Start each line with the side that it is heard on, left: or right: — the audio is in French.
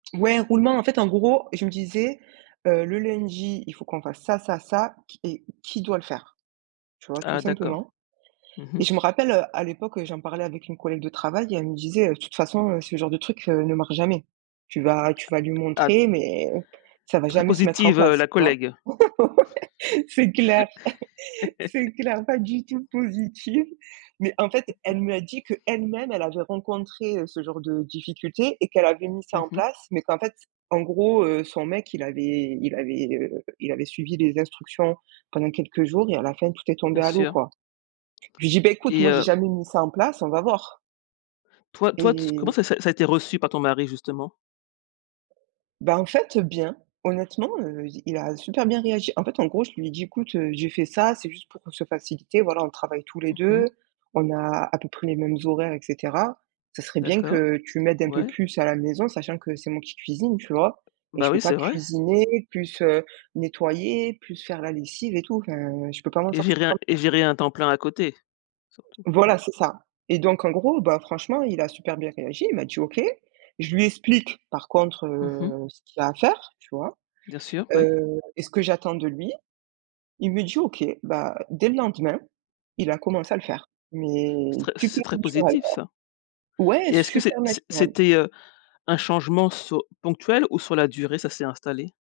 right: Ouais, roulement. En fait, en gros, je me disais: «Heu, le lundi, il faut qu'on fasse ça ça ça, qui et, qui doit le faire?» tu vois? Tout
left: Ah d'accord.
right: simplement.
left: Mmh
right: Et
left: mh.
right: je me rappelle, heu, à l'époque, heu, j'en parlais avec une collègue de travail et elle me disait: «Heu, toute façon, heu, ce genre de truc, heu, ne marche jamais. Tu vas tu vas lui
left: Ah.
right: montrer mais, ça va
left: Très
right: jamais se mettre en
left: positive, heu
right: place»,
left: la
right: tu vois?
left: collègue.
right: Ouais, c'est clair c'est clair, pas du tout positive. Mais en fait, elle me a dit que, elle-même, elle avait rencontré, heu, ce genre de difficultés et qu'elle avait mis ça
left: Mmh
right: en
left: mh.
right: place, mais qu'en fait, en gros, heu, son mec, il avait il avait, heu, il avait suivi les instructions pendant quelques jours et, à la fin, tout est
left: Bien
right: tombé à l'eau,
left: sûr.
right: quoi. Je lui dit: «Bah, écoute,
left: Et,
right: moi, j'ai
left: heu
right: jamais mis ça en place, on va voir».
left: Toi toi, t s comment
right: Et
left: ça ça a été reçu par ton mari, justement?
right: Bah en fait, heu, bien. Honnêtement, heu, il a super bien réagi. En fait, en gros, je lui ai dit: «Écoute, heu, j'ai fait ça, c'est juste pour se faciliter, voilà. On travaille tous les
left: Mmh
right: deux,
left: mh.
right: on a à peu près les mêmes horaires, et cetera. Ça serait bien que
left: D'accord,
right: tu m'aides un peu
left: ouais.
right: plus à la maison, sachant que c'est moi qui cuisine, tu vois? Et
left: Bah
right: je peux
left: oui,
right: pas
left: c'est vrai.
right: cuisiner, plus, heu, nettoyer, plus faire la lessive et tout. Enfin, je peux pas m'en
left: Et
right: sortir
left: gérer un
right: comme ça».
left: et gérer un temps plein à côté. Surtout.
right: Voilà, c'est ça. Et donc, en gros, ben franchement, il a super bien réagi. Il m'a dit: «OK». Je lui explique, par contre,
left: Mmh mh.
right: heu, ce qu'il y a à faire, tu vois?
left: Bien sûr, oui.
right: Heu, et ce que j'attends de lui, il me dit: «OK». Bah, dès le lendemain, il a commencé à le faire. Mais
left: C'est très c'est
right: super
left: très
right: naturel,
left: positif,
right: quoi.
left: ça.
right: Ouais,
left: Et est-ce que
right: super
left: c'est c
right: naturel.
left: c'était, heu un changement su ponctuel ou, sur la durée, ça s'est installé?